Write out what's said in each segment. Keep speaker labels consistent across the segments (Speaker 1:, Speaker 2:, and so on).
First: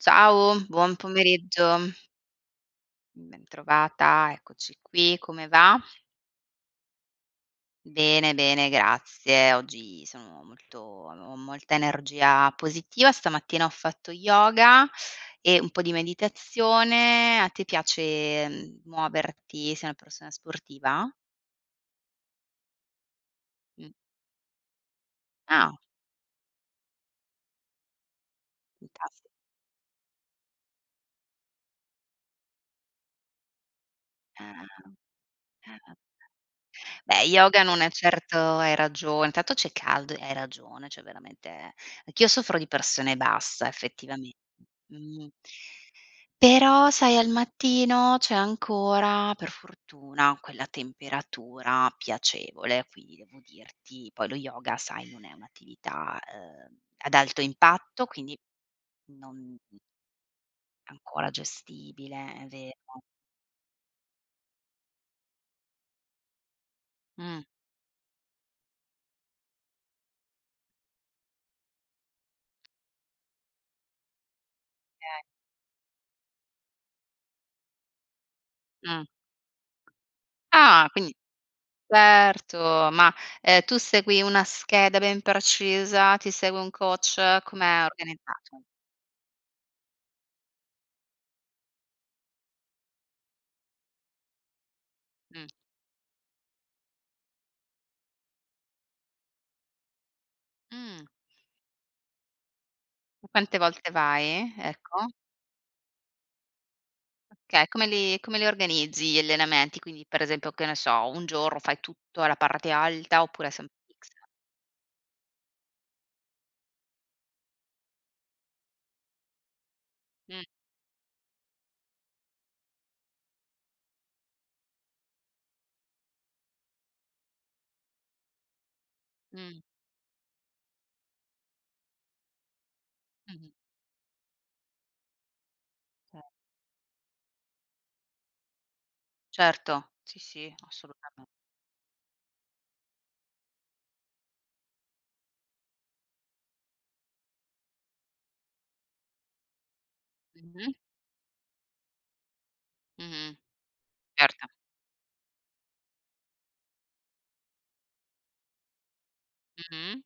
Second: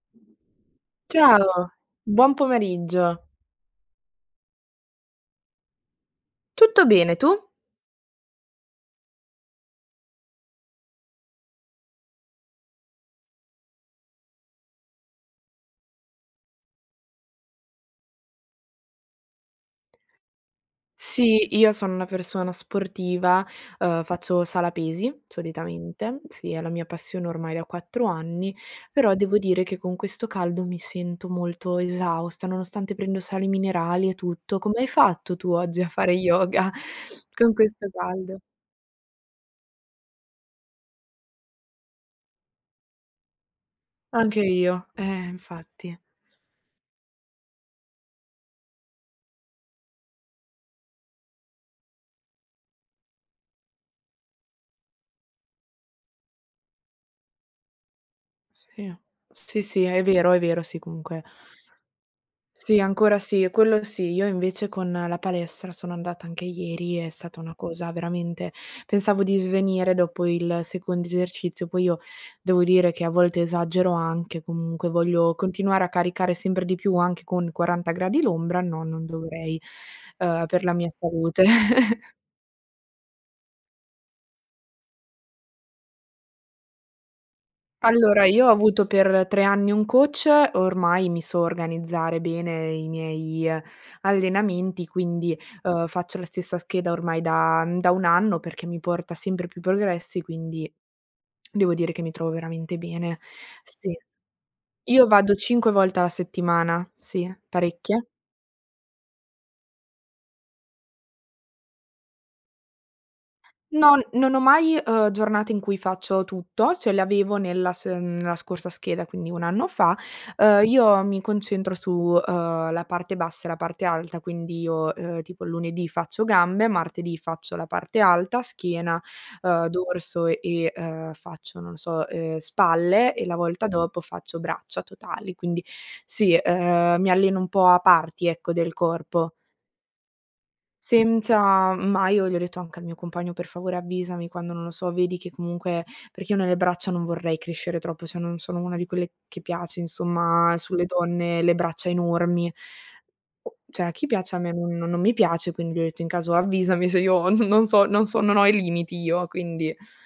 Speaker 1: Ciao. Buon
Speaker 2: Ciao,
Speaker 1: pomeriggio.
Speaker 2: buon pomeriggio.
Speaker 1: Bentrovata. Eccoci qui, come va?
Speaker 2: Tutto bene, tu?
Speaker 1: Bene, bene, grazie. Oggi sono molto ho molta energia positiva, stamattina ho fatto yoga, e un po' di meditazione. A te piace, mhmm, muoverti? Sei una persona sportiva?
Speaker 2: Sì, io sono una persona sportiva,
Speaker 1: Mh.
Speaker 2: uhm, faccio sala pesi,
Speaker 1: Ah.
Speaker 2: solitamente, sì, è la mia passione ormai da 4 anni,
Speaker 1: In
Speaker 2: però
Speaker 1: cas
Speaker 2: devo dire che con questo caldo mi sento molto esausta, nonostante prendo sali minerali e tutto.
Speaker 1: Ah-ah,
Speaker 2: Come hai fatto tu oggi a
Speaker 1: ah-ah.
Speaker 2: fare yoga
Speaker 1: Beh,
Speaker 2: con
Speaker 1: yoga non
Speaker 2: questo
Speaker 1: è certo
Speaker 2: caldo?
Speaker 1: hai ragione. Intanto c'è caldo e hai ragione, cioè veramente anch'io soffro di pressione bassa effettivamen
Speaker 2: Anche io, eh,
Speaker 1: mh.
Speaker 2: infatti.
Speaker 1: Però sai, al mattino c'è ancora per fortuna quella temperatura piacevole, quindi devo dirti, poi lo yoga, sai, non è un'attività, uhm, ad alto impatto, quindi
Speaker 2: Sì,
Speaker 1: non
Speaker 2: sì, sì, è vero, è vero. Sì, comunque
Speaker 1: ancora gestibile, è
Speaker 2: Sì,
Speaker 1: vero.
Speaker 2: ancora sì, quello sì. Io invece con la palestra sono andata anche ieri, è stata
Speaker 1: Mh.
Speaker 2: una cosa veramente pensavo di svenire dopo il secondo esercizio. Poi io, devo dire che a volte esagero anche, comunque
Speaker 1: È
Speaker 2: voglio continuare a caricare sempre di più anche con 40 gradi l'ombra, no,
Speaker 1: Mh.
Speaker 2: non dovrei, uhm, per la mia
Speaker 1: Ah, quindi,
Speaker 2: salute.
Speaker 1: certo. Ma, ehm, tu segui una scheda ben precisa? Ti segue un coach? Com'è
Speaker 2: Allora, io ho
Speaker 1: organizzato?
Speaker 2: avuto per 3 anni un coach, ormai mi so organizzare bene i miei allenamenti, quindi,
Speaker 1: Mh.
Speaker 2: uhm, faccio la stessa scheda ormai da da 1 anno perché mi porta sempre più progressi. Quindi,
Speaker 1: Mh.
Speaker 2: devo dire che mi trovo veramente bene,
Speaker 1: Tu quante volte
Speaker 2: sì.
Speaker 1: vai?
Speaker 2: Io
Speaker 1: Ecco?
Speaker 2: vado 5 volte alla settimana, sì,
Speaker 1: Okay. Come
Speaker 2: parecchie.
Speaker 1: li come li organizzi gli allenamenti? Quindi, pre esempio, che ne so, 1 giorno fai tutto alla parte alta oppure sempre
Speaker 2: Non
Speaker 1: X?
Speaker 2: non ho mai, uhm, giornate in cui faccio tutto, cioè le avevo nella s nella scorsa scheda, quindi 1 anno fa.
Speaker 1: Mh.
Speaker 2: Uhm, io mi concentro su, uhm, la parte bassa e la parte alta, quindi io, ehm, tipo lunedì faccio gambe, martedì faccio la parte alta, schiena,
Speaker 1: Mh.
Speaker 2: ehm, dorso e, uhm, faccio, non lo so, ehm, spalle, e la
Speaker 1: Mh-mh.
Speaker 2: volta dopo faccio braccia totali. Quindi,
Speaker 1: Cer
Speaker 2: sì, ehm, mi alleno un po' a parti, ecco, del corpo.
Speaker 1: Certo. Sì, sì, assolutame
Speaker 2: Senza ma io gli ho detto anche al mio compagno: “Per favore, avvisami quando, non lo so, vedi che comunque” perché io nelle braccia non vorrei crescere troppo, cioè non sono una di quelle che piace, insomma,
Speaker 1: Mh-mh.
Speaker 2: sulle donne, le braccia enormi.
Speaker 1: Mh-mh.
Speaker 2: C'è a chi piace, a
Speaker 1: Erto.
Speaker 2: me non non mi piace, quindi gli ho detto: “In caso avvisami se io, non so, non so, non ho i limiti io.” Quindi,
Speaker 1: Mh-mh.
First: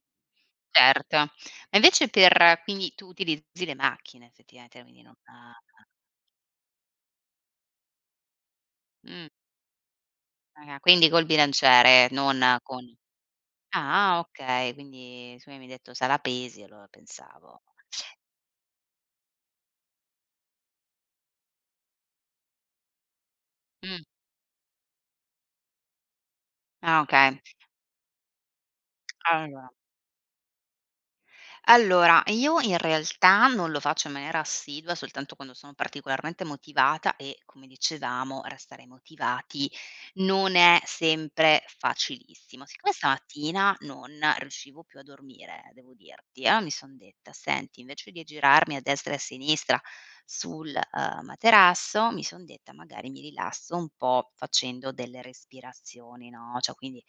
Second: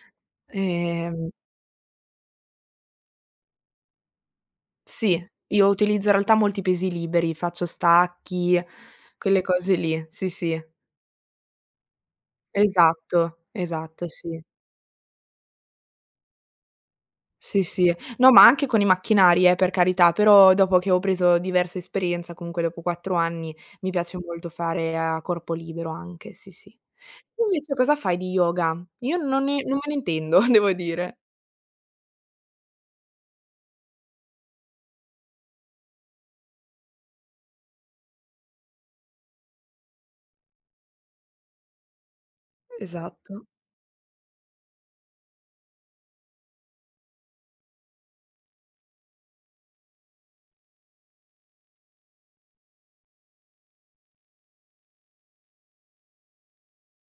Speaker 2: ehm
Speaker 1: Certo. E invece per quindi tu utilizzi le macchine effettivamente, quindi non
Speaker 2: Sì, io utilizzo in realtà molti pesi liberi, faccio stacchi,
Speaker 1: Mh.
Speaker 2: quelle cose lì, sì, sì.
Speaker 1: Eh, quindi col bilanciere, non con
Speaker 2: Esatto, esatto, eh
Speaker 1: ah, ah
Speaker 2: sì.
Speaker 1: okay. Quindi siccome mi hai detto: "Sala pesi", allora pensavo
Speaker 2: Sì, sì, no, ma anche con i macchinari, eh, per carità, però dopo che ho preso diversa esperienza, comunque dopo 4 anni, mi
Speaker 1: Mh.
Speaker 2: piace molto fare a corpo libero anche, sì, sì.
Speaker 1: Ah, okay.
Speaker 2: Tu invece cosa fai di yoga? Io non ne
Speaker 1: Allora
Speaker 2: non me ne intendo, devo dire.
Speaker 1: allora, io in realtà non lo faccio in maniera assidua, soltanto quando sono particolarmente motivata e, come dicevamo, restare motivati non è sempre facilissimo. Siccome
Speaker 2: Esatto.
Speaker 1: stamattina non riuscivo più a dormire, devo dirti, allora mi son detta: “Senti, invece di girarmi a destra e a sinistra sul, uhm, materasso,” mi son detta: “Magari mi rilasso un po' facendo delle respirazioni”, no, cioè, quindi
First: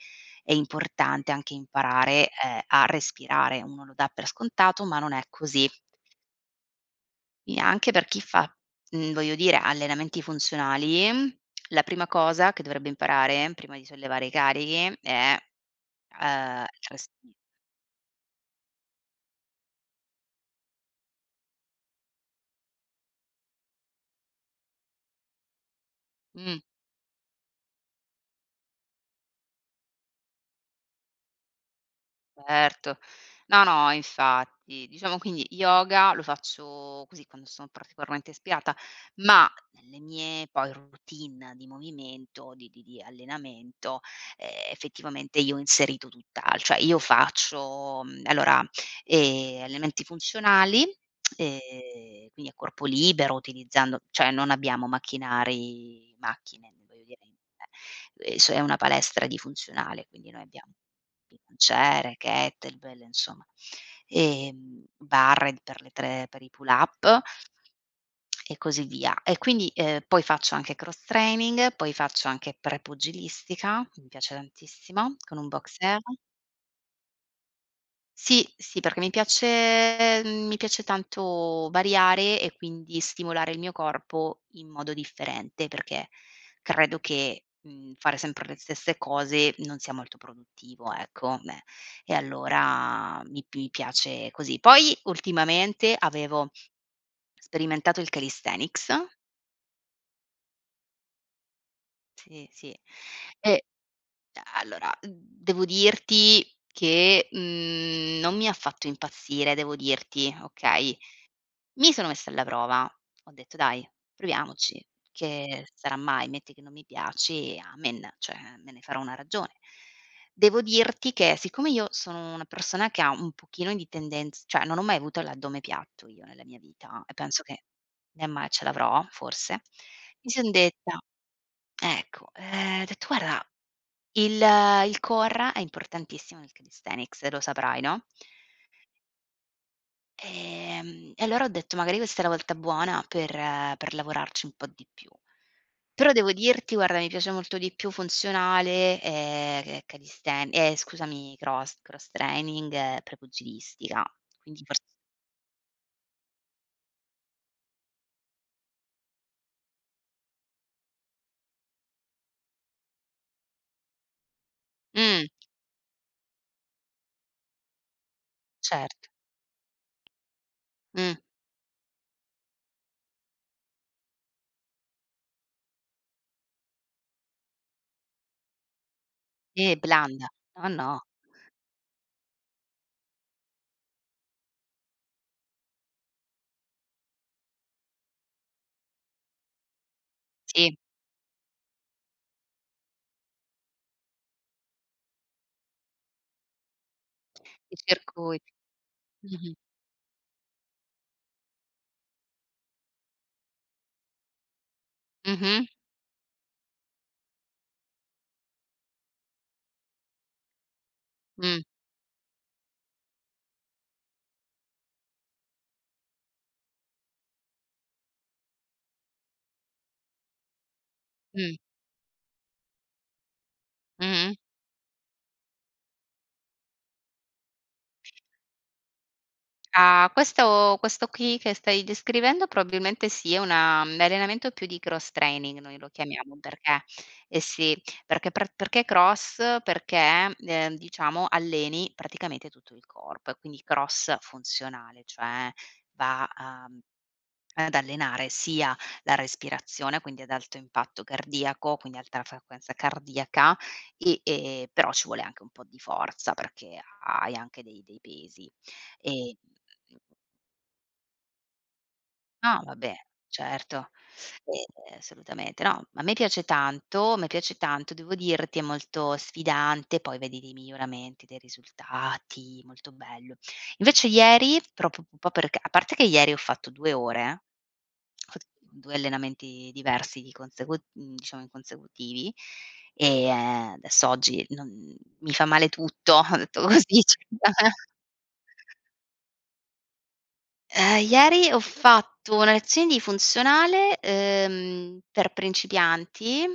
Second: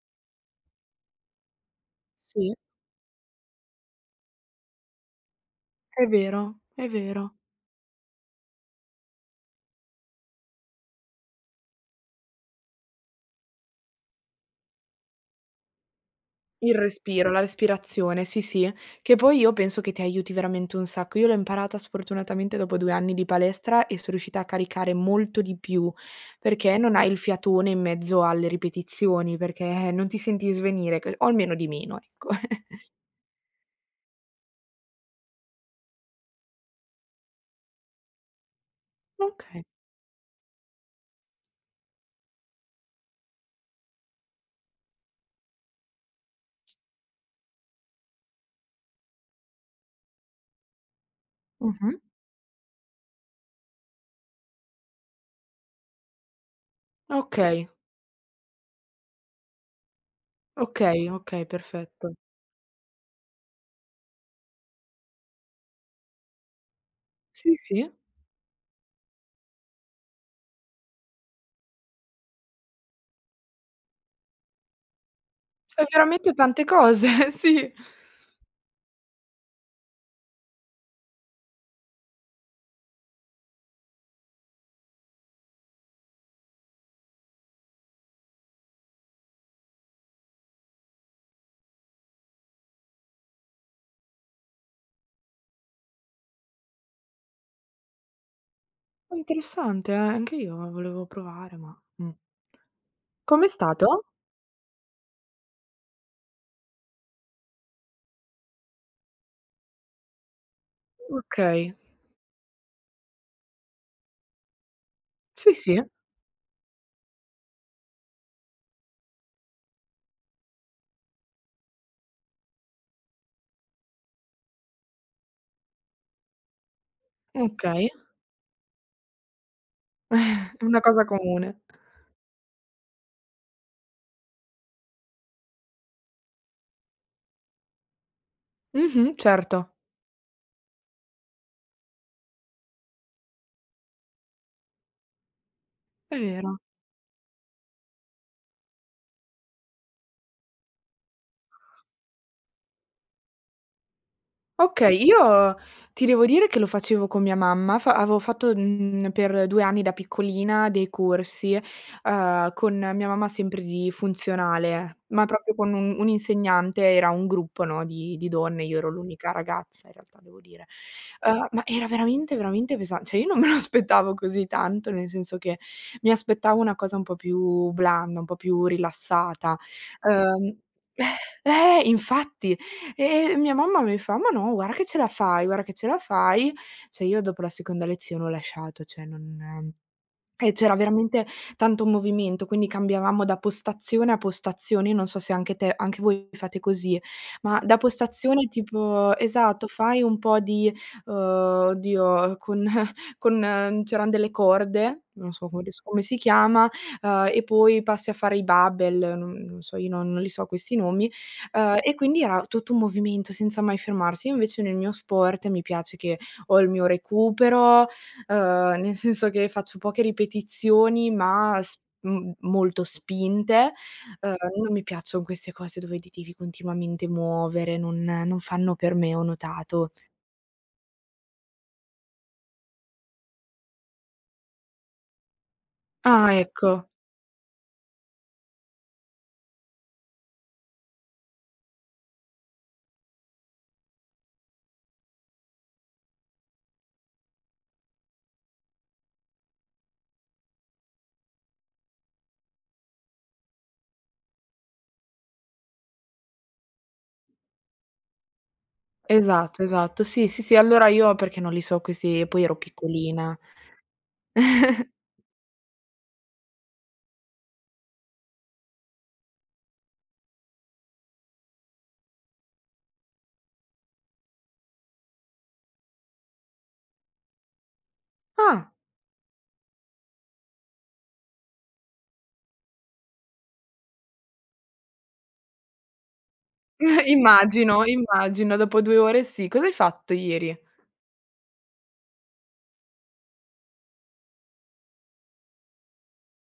Speaker 1: è importante anche imparare,
Speaker 2: Sì.
Speaker 1: eh, a respirare. Uno lo dà per scontato, ma non è così.
Speaker 2: È vero, è vero.
Speaker 1: E anche per chi fa, mhmm, voglio dire allenamenti funzionali. La prima cosa che dovrebbe imparare prima di sollevare i carichi, è, ehm, il
Speaker 2: Il respiro,
Speaker 1: respi
Speaker 2: la respirazione, sì, sì, che poi io penso che ti aiuti veramente un sacco. Io l'ho imparata sfortunatamente dopo 2 anni di palestra e son riuscita a caricare molto di più,
Speaker 1: Mh.
Speaker 2: perché non hai il fiatone in mezzo alle ripetizioni, perché non ti senti svenire, c o almeno di meno, ecco.
Speaker 1: Certo. No, no, infatti, diciamo, quindi yoga lo faccio così, quando sono particolarmente ispirata, ma
Speaker 2: Okay.
Speaker 1: nelle mie poi routine di movimento, di di di allenamento, eh, effettivamente io ho inserito tutt'al cioè io faccio, allora, uhm, allenamenti funzionali
Speaker 2: Mh-mh.
Speaker 1: e quindi a corpo libero, utilizzando cioè, non abbiamo macchinari, macchine, voglio
Speaker 2: Okay.
Speaker 1: dire, s è una palestra di funzionale. Quindi noi abbiamo
Speaker 2: Okay, okay, perfetto.
Speaker 1: bilanciere, kettlebell, insomma, ehm, barre per le tr pe per i pull-up
Speaker 2: Sì, sì.
Speaker 1: e così via. E quindi, ehm, poi faccio anche cross training, poi faccio anche pre-pugilistica, mi piace tantissimo, con un
Speaker 2: Fai
Speaker 1: boxeur.
Speaker 2: veramente tante cose, sì.
Speaker 1: Sì, sì, perché mi piace, mhmm, mi piace tanto variare e quindi stimolare il mio corpo in modo differente, perché credo che, mhmm, fare sempre le stesse cose non sia molto produttivo, ecco, beh. E allora mi mi piace così. Poi ultimamente avevo sperimentato il calisthenics.
Speaker 2: Interessante, eh, anche io volevo provare, ma, mh.
Speaker 1: Sì, sì,
Speaker 2: Come è
Speaker 1: e
Speaker 2: stato?
Speaker 1: e allora devo dirti che, mhmm, non mi ha fatto impazzire. Devo dirti, okay,
Speaker 2: Okay.
Speaker 1: mi sono messa alla prova. Ho detto: “Dai, proviamoci,
Speaker 2: Sì,
Speaker 1: che
Speaker 2: sì.
Speaker 1: sarà mai. Metti che non mi piace, amen.” Cioè, me ne farò una ragione. Devo dirti che siccome io sono una persona che ha un pochino di tendenza cioè non ho mai avuto l'addome piatto io nella mia vita e penso che
Speaker 2: Okay.
Speaker 1: né mai ce l'avrò forse, mi sono
Speaker 2: Eh, è una
Speaker 1: detta.
Speaker 2: cosa comune.
Speaker 1: Ecco, ehm, ho detto: “Guarda, il il core è importantissimo nel calisthenics," e lo saprai, no?
Speaker 2: Mh-mh, certo.
Speaker 1: Ehm, e allora ho detto magari questa è la volta buona per per lavorarci un po' di più. Però
Speaker 2: È
Speaker 1: devo
Speaker 2: vero.
Speaker 1: dirti guarda, mi piace molto di più funzionale, ehm, che è calisthen ehm, scusami cross cross training e Prepugilistica, quindi fors
Speaker 2: Okay, io ti devo dire che lo facevo con mia mamma fa avevo fatto, mhmm, per 2 anni da piccolina dei corsi, ehm, con mia mamma sempre di funzionale,
Speaker 1: Mh.
Speaker 2: ma proprio con un un insegnante. Era un gruppo, no, di di donne, io ero
Speaker 1: Certo.
Speaker 2: l'unica ragazza in realtà devo dire,
Speaker 1: Mh.
Speaker 2: ehm, ma era veramente, veramente pesa cioè io non me lo aspettavo così tanto nel senso che, mi aspettavo una cosa un po' più blanda, un po' più rilassata.
Speaker 1: Eh "blanda"
Speaker 2: Ehm
Speaker 1: no, no.
Speaker 2: eh infatti, e mia mamma mi fa: "Ma no, guarda che ce la fai, guarda che ce la fai." Cioè, io dopo la seconda lezione ho lasciato, cioè non e c'era
Speaker 1: Sì.
Speaker 2: veramente tanto movimento, quindi cambiavamo da postazione a postazione. Io non so se anche te anche voi fate così, ma
Speaker 1: I
Speaker 2: da postazione
Speaker 1: circuiti,
Speaker 2: tipo
Speaker 1: mh-mh.
Speaker 2: esatto, fai un po' di uhm, oddio con con ehm, c'eran delle corde, non so come
Speaker 1: Mh-mh.
Speaker 2: adesso come si chiama, ehm, e poi passi a fare i barbell non non so, io non non li so questi nomi,
Speaker 1: Mh.
Speaker 2: ehm, e quindi era tutto un movimento senza mai fermarsi. Io invece nel mio sport mi piace che ho il mio recupero, uhm, nel senso che faccio poche ripetizioni
Speaker 1: Mh.
Speaker 2: ma s m molto spinte,
Speaker 1: Mh-mh.
Speaker 2: ehm, non mi piaccion queste cose dove ti devi continuamente muovere, non non fanno per me, ho notato.
Speaker 1: Ah, questo questo qui che stai descrivendo, probabilmente sì, è una un allenamento più di Cross Training, noi lo
Speaker 2: Ah,
Speaker 1: chiamiamo perché
Speaker 2: ecco.
Speaker 1: eh sì, perché pr perché, cross? Perché, ehm, diciamo alleni praticamente tutto il corpo e quindi cross funzionale, cioè va a mhmm, ad allenare sia la respirazione, quindi ad alto impatto cardiaco, quindi alta frequenza cardiaca, e, ehm, però ci vuole anche un po' di forza, perché ha hai anche dei dei pesi, ehm
Speaker 2: Esatto. esatto.
Speaker 1: [unintelligible]
Speaker 2: Sì, sì, sì. allora io perché non li so questi e poi ero
Speaker 1: No, vabbè,
Speaker 2: piccolina.
Speaker 1: certo. Ehm assolutamente, no, a me piace tanto, a me piace tanto. Devo dirti è molto sfidante. Poi vedi dei miglioramenti, dei risultati, molto bello. Invece ieri proprio p un po' perché a parte che ieri ho fatto 2 ore, [unintelligible]
Speaker 2: Ah.
Speaker 1: 2 allenamenti diversi di consecu mhmm, diciamo in consecutivi, ehm, adesso oggi non mi fa male tutto, ho detto: "Così c"
Speaker 2: Immagino, immagino, dopo 2 ore sì, cosa hai fatto ieri?
Speaker 1: Ehm, ieri ho fatto una lezione di funzionale, ehm, per principianti,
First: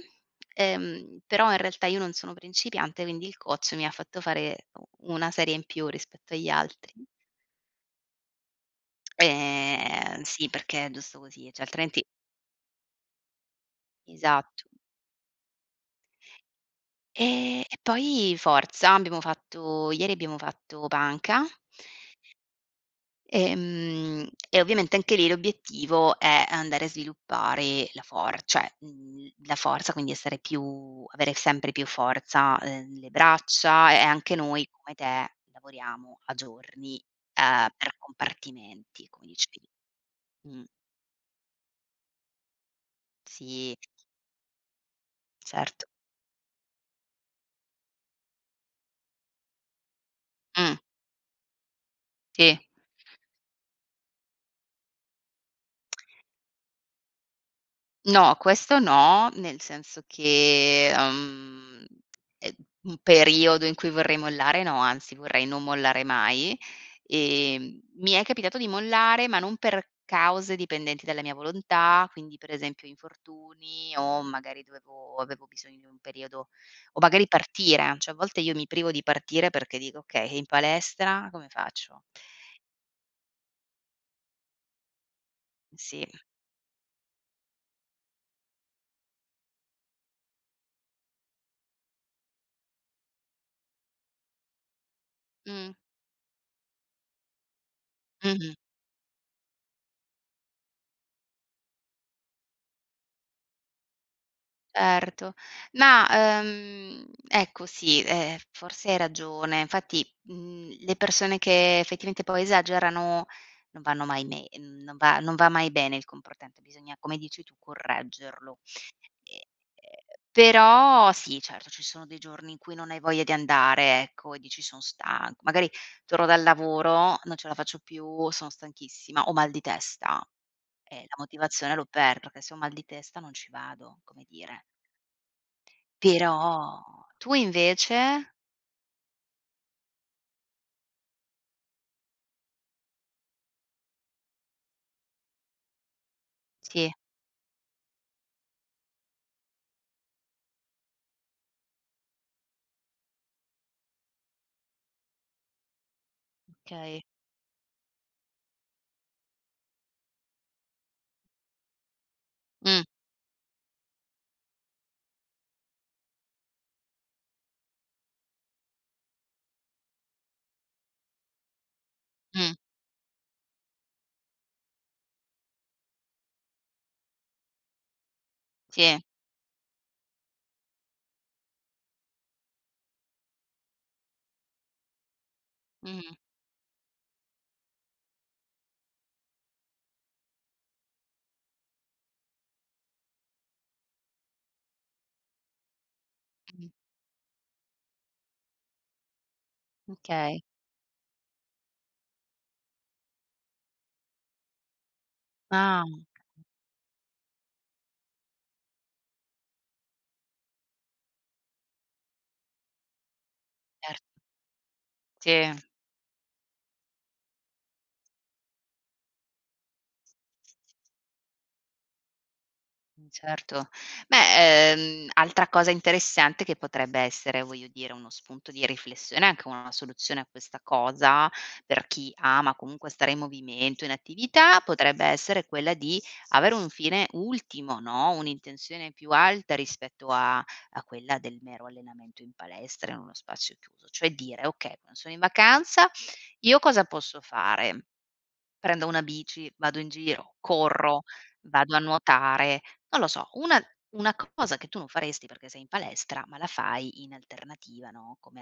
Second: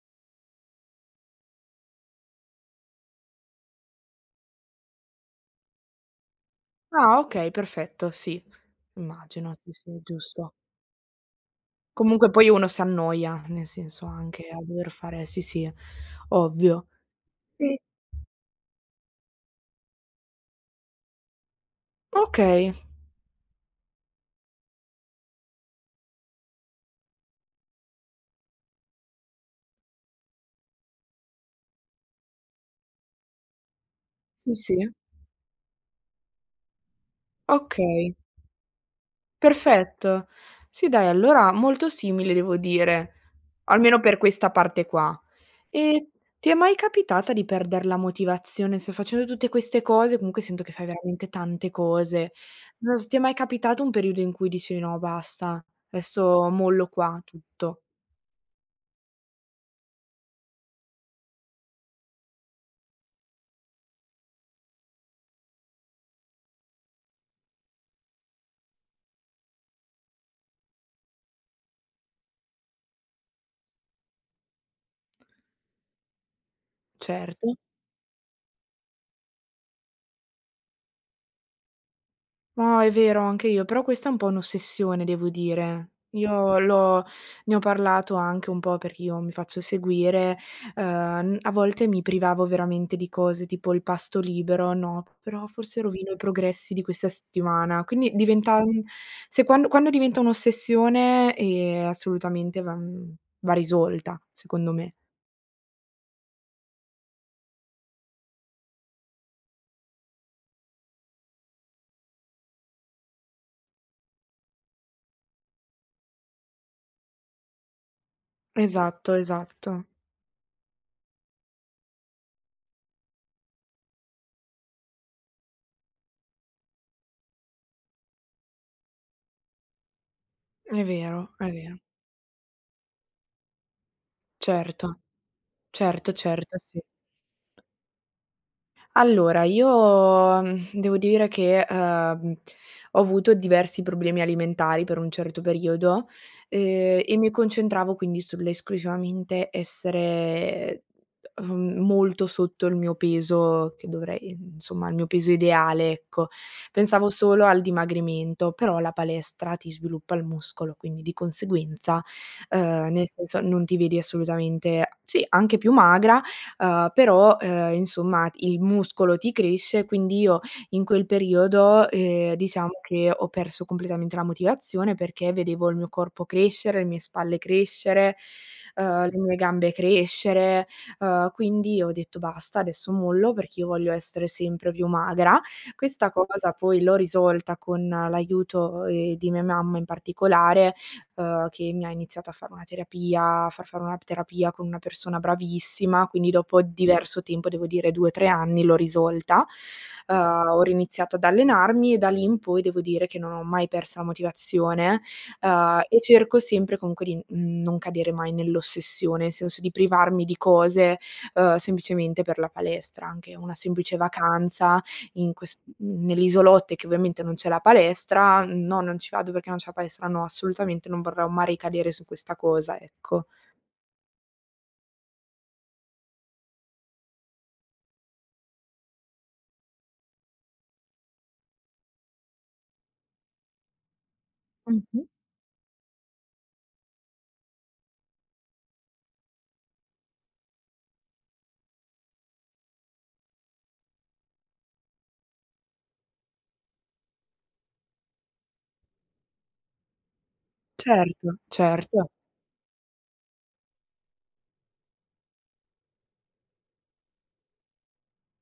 Speaker 1: ehm, però in realtà io non sono principiante, quindi il coach mi ha fatto fare u una serie in più rispetto agli altri.
Speaker 2: Ah, okay. Perfetto. Sì, immagino, sì, sì,
Speaker 1: Ehm, sì,
Speaker 2: giusto.
Speaker 1: perché è giusto così, cioè, altrimenti
Speaker 2: Comunque poi uno s'annoia, nel senso anche a
Speaker 1: Esatto.
Speaker 2: dover fare sì, sì, ovvio.
Speaker 1: Ehm, e
Speaker 2: Sì.
Speaker 1: poi forza, abbiamo fatto ieri abbiamo fatto panca
Speaker 2: Okay.
Speaker 1: ehm, e ovviamente anche lì l'obiettivo è andare a sviluppare la for cioè, mhmm, la forza, quindi essere più avere sempre più forza, ehm, le braccia e e anche
Speaker 2: Sì,
Speaker 1: noi
Speaker 2: sì.
Speaker 1: come te, lavoriamo a giorni, ehm, per
Speaker 2: Okay.
Speaker 1: compartimenti, come dicevi
Speaker 2: Perfetto.
Speaker 1: di mh.
Speaker 2: Sì, dai, allora molto simile, devo dire,
Speaker 1: Sì.
Speaker 2: almeno per questa parte qua.
Speaker 1: Certo.
Speaker 2: E ti è mai capitata di perder la motivazione? Se facendo tutte queste cose, comunque sento che
Speaker 1: Mh.
Speaker 2: fai veramente tante cose,
Speaker 1: Sì.
Speaker 2: non s ti è mai capitato un periodo in cui dici: "No, basta, adesso mollo qua tutto."
Speaker 1: No, questo no. Nel senso che, uhm, è un periodo in cui vorrei mollare. No, anzi, vorrei non mollare mai, ehm, mi è capitato di mollare, ma non per cause dipendenti dalla mia volontà. Quindi, per esempio infortuni o magari dovevo avevo bisogno di un periodo o magari
Speaker 2: Certo.
Speaker 1: partire, cioè, a volte io mi privo di partire perché dico: "Okay e in palestra come faccio?"
Speaker 2: No è vero anche io, però questa è un po' un'ossessione, devo dire.
Speaker 1: Sì.
Speaker 2: Io l'ho ne ho parlato anche un po' perché io mi faccio seguire, ehm, n a volte mi privavo veramente di cose tipo il pasto libero, no: "Però
Speaker 1: Mh.
Speaker 2: forse rovino i progressi di questa settimana." Quindi
Speaker 1: Mh-mh.
Speaker 2: diventa mhmm, se quando quando diventa un'ossessione, ehm, assolutamente va mhmm, va risolta, secondo me.
Speaker 1: Erto ma, ehm, ecco, sì, ehm, f forse hai ragione infatti, mhmm, le persone che effettivamente poi esagerano non vanno mai nei n non va non va mai bene il comportante bisogna, come dici tu, correggerlo.
Speaker 2: Esatto,
Speaker 1: Ehm,
Speaker 2: esatto.
Speaker 1: però sì, certo, ci sono dei giorni in cui non hai voglia di andare, ecco, e dici: "Son stanco." Magari torno dal lavoro, non ce la faccio più, sono stanchissima, ho mal di testa
Speaker 2: È
Speaker 1: e la
Speaker 2: vero, è
Speaker 1: motivazione
Speaker 2: vero.
Speaker 1: l'ho per perché se ho mal di testa non ci vado, come dire.
Speaker 2: Certo, certo, certo, sì.
Speaker 1: Però tu invece?
Speaker 2: Allora io, devo dire che, ehm, ho avuto diversi problemi alimentari per un certo periodo,
Speaker 1: Sì.
Speaker 2: ehm, e mi concentravo quindi sull'esclusivamente essere, ehm, ef molto sotto il mio peso che dovrei, insomma il mio peso ideale ecco.
Speaker 1: Okay.
Speaker 2: Pensavo solo al dimagrimento, però la palestra ti sviluppa il muscolo, quindi di conseguenza,
Speaker 1: Mh.
Speaker 2: ehm, nel senso non ti vedi assolutamente, sì, anche più magra, ehm, però, ehm, insomma il muscolo ti cresce e quindi io, in quel periodo, ehm,
Speaker 1: Mh.
Speaker 2: diciamo che ho perso completamente la motivazione perché vedevo il mio corpo crescere, le mie spalle crescere,
Speaker 1: Sì.
Speaker 2: ehm, le mie gambe crescere, uhm, quindi ho detto: "Basta, adesso mollo perché io voglio essere sempre più magra." Questa
Speaker 1: Mh-mh.
Speaker 2: cosa poi l'ho risolta con l'aiuto, ehm, di mia mamma in particolare, uhm, che mi ha iniziato a fare una terapia, a far fare una terapia con una persona bravissima, quindi dopo
Speaker 1: Mh.
Speaker 2: diverso tempo, devo dire 2-3 anni l'ho risolta. Uhm,
Speaker 1: Okay.
Speaker 2: ho riiniziato ad allenarmi e da lì in poi devo dire che non ho mai perso la motivazione, ehm,
Speaker 1: Ah.
Speaker 2: e cerco sempre comunque di, mhmm, non cadere mai nell'ossessione, nel senso di privarmi di cose, ehm, semplicemente per la palestra. Anche una semplice
Speaker 1: Ert
Speaker 2: vacanza, in
Speaker 1: Sì.
Speaker 2: ques n nell'isolotto e che ovviamente non c'è la palestra, "no non ci vado perché non c'è la palestra," no, assolutamente non vorrò mai ricadere su questa cosa,
Speaker 1: Mh,
Speaker 2: ecco.
Speaker 1: certo. Beh, ehm, altra cosa interessante che potrebbe essere, voglio dire, uno spunto di riflessione, anche una soluzione a questa cosa, per chi ama comunque stare in movimento, in attività, potrebbe
Speaker 2: Mh-mh.
Speaker 1: essere quella di avere un fine ultimo, no, un'intenzione più alta rispetto a a quella del mero allenamento in palestra in uno spazio chiuso. Cioè, dire: "Okay, quando sono in vacanza, io cosa posso fare? Prendo una bici, vado in giro, corro,
Speaker 2: Certo,
Speaker 1: vado a
Speaker 2: certo.
Speaker 1: nuotare." Non lo so, una una cosa che tu non faresti perché sei in palestra, ma la fai in alternativa, no, come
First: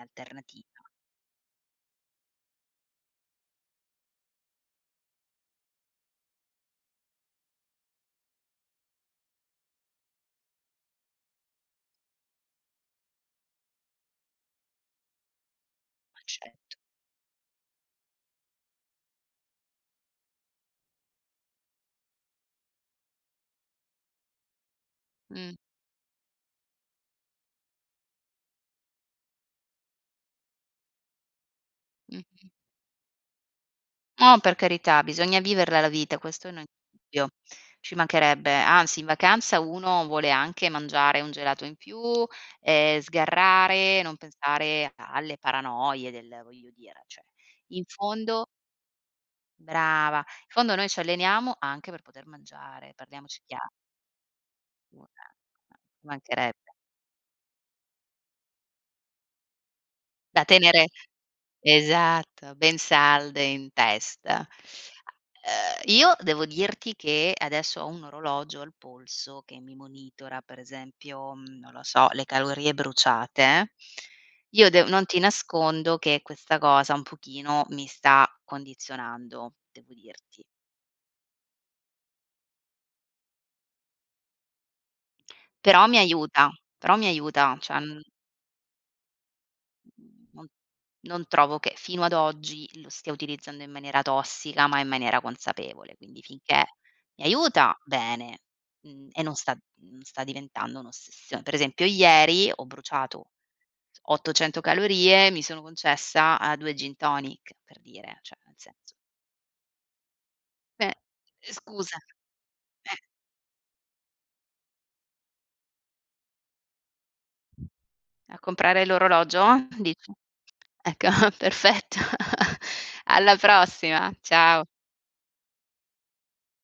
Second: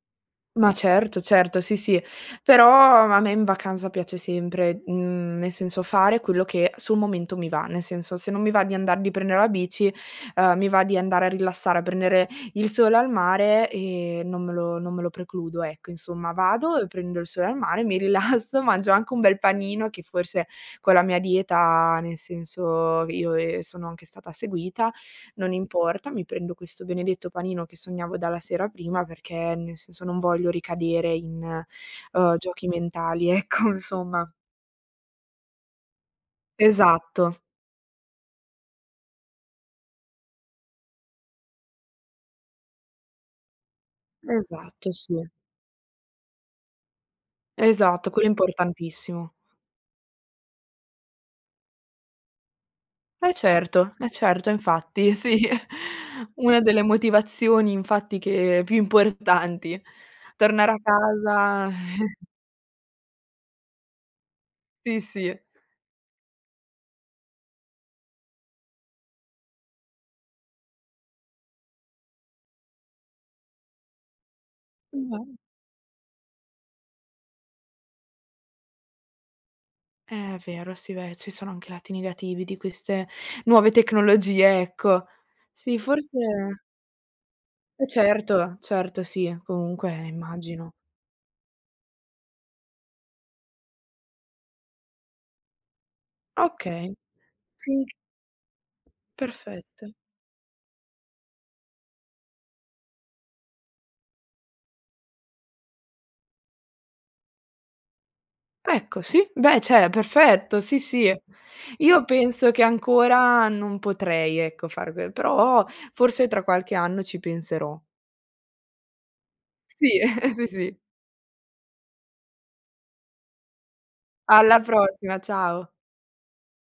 Speaker 2: Ma
Speaker 1: alternativa.
Speaker 2: certo, certo, sì, sì. Però a me in vacanza piace sempre, mhmm, nel senso fare quello che sul momento mi va. Nel senso se non mi va di andar di prendere la bici, ehm, mi va di andare a rilassare, a prendere il sole al mare, ehm, non me lo non me lo precludo ecco.
Speaker 1: Ma,
Speaker 2: Insomma,
Speaker 1: ceto.
Speaker 2: vado e prendo il sole al mare, mi rilasso, mangio anche un bel panino che forse, con la mia dieta nel senso io, ehm, sono anche stata seguita, non
Speaker 1: Mh.
Speaker 2: importa, mi prendo questo benedetto panino che sognavo dalla sera prima perché, nel senso, non voglio ricadere in, uhm,
Speaker 1: Mh-mh.
Speaker 2: giochi mentali ecco insomma.
Speaker 1: Ah, per carità, bisogna viverla la vita, questo [unintelligible] dubbio.
Speaker 2: Esatto.
Speaker 1: Ci mancherebbe, anzi in vacanza uno vuole anche mangiare un gelato in più, ehm, sgarrare, non pensare
Speaker 2: Esatto, sì.
Speaker 1: alle paranoie del voglio dire, cioè in
Speaker 2: Esatto, quello è
Speaker 1: fondo
Speaker 2: importantissimo.
Speaker 1: Brava! In fondo noi ci alleniamo anche per poter mangiare,
Speaker 2: Ma
Speaker 1: parliamoci chia
Speaker 2: certo, e certo, e infatti,
Speaker 1: [unintelligible]
Speaker 2: sì una
Speaker 1: mancherebbe.
Speaker 2: delle motivazioni infatti che, più importanti,
Speaker 1: Da
Speaker 2: tonare a
Speaker 1: tenere
Speaker 2: casa.
Speaker 1: Esatto, ben salde in testa. A,
Speaker 2: Sì, sì.
Speaker 1: ehm, io devo dirti che adesso ho un orologio al polso che mi monitora, pre esempio, mhmm, non lo so, le calorie bruciate, Io dev non ti
Speaker 2: [unintelligible]
Speaker 1: nascondo che questa cosa un pochino mi sta condizionando, devo
Speaker 2: È
Speaker 1: dirti.
Speaker 2: vero. Sì, beh, ci sono anche i lati negativi di queste nuove tecnologie, ecco. Sì,
Speaker 1: Però mi
Speaker 2: forse
Speaker 1: aiuta, però mi aiuta, cioè,
Speaker 2: Eh
Speaker 1: mhmm
Speaker 2: certo, certo. Sì, comunque,
Speaker 1: Mhmm, non
Speaker 2: immagino.
Speaker 1: non trovo che fino ad oggi lo stia utilizzando in maniera tossica, ma in maniera consapevole, quindi finché
Speaker 2: Okay,
Speaker 1: mi aiuta
Speaker 2: sì.
Speaker 1: bene, mhmm, e non sta
Speaker 2: Perfetto.
Speaker 1: non sta diventando un'ossessio pre esempio ieri ho bruciato 800 calorie, mi sono concessa, uhm, 2 Gin Tonic, per dire, cioè nel senso.
Speaker 2: Ecco sì, beh, cioè, perfetto, sì,
Speaker 1: Beh,
Speaker 2: sì.
Speaker 1: eh, scusa
Speaker 2: Io penso che
Speaker 1: eh.
Speaker 2: ancora non potrei ecco fare que però forse tra qualche anno ci penserò.
Speaker 1: A comprare l'orologio,
Speaker 2: Sì.
Speaker 1: dici?
Speaker 2: Sì, sì.
Speaker 1: Ecco perfetto. Alla prossima.
Speaker 2: Alla
Speaker 1: Ciao.
Speaker 2: prossima, ciao.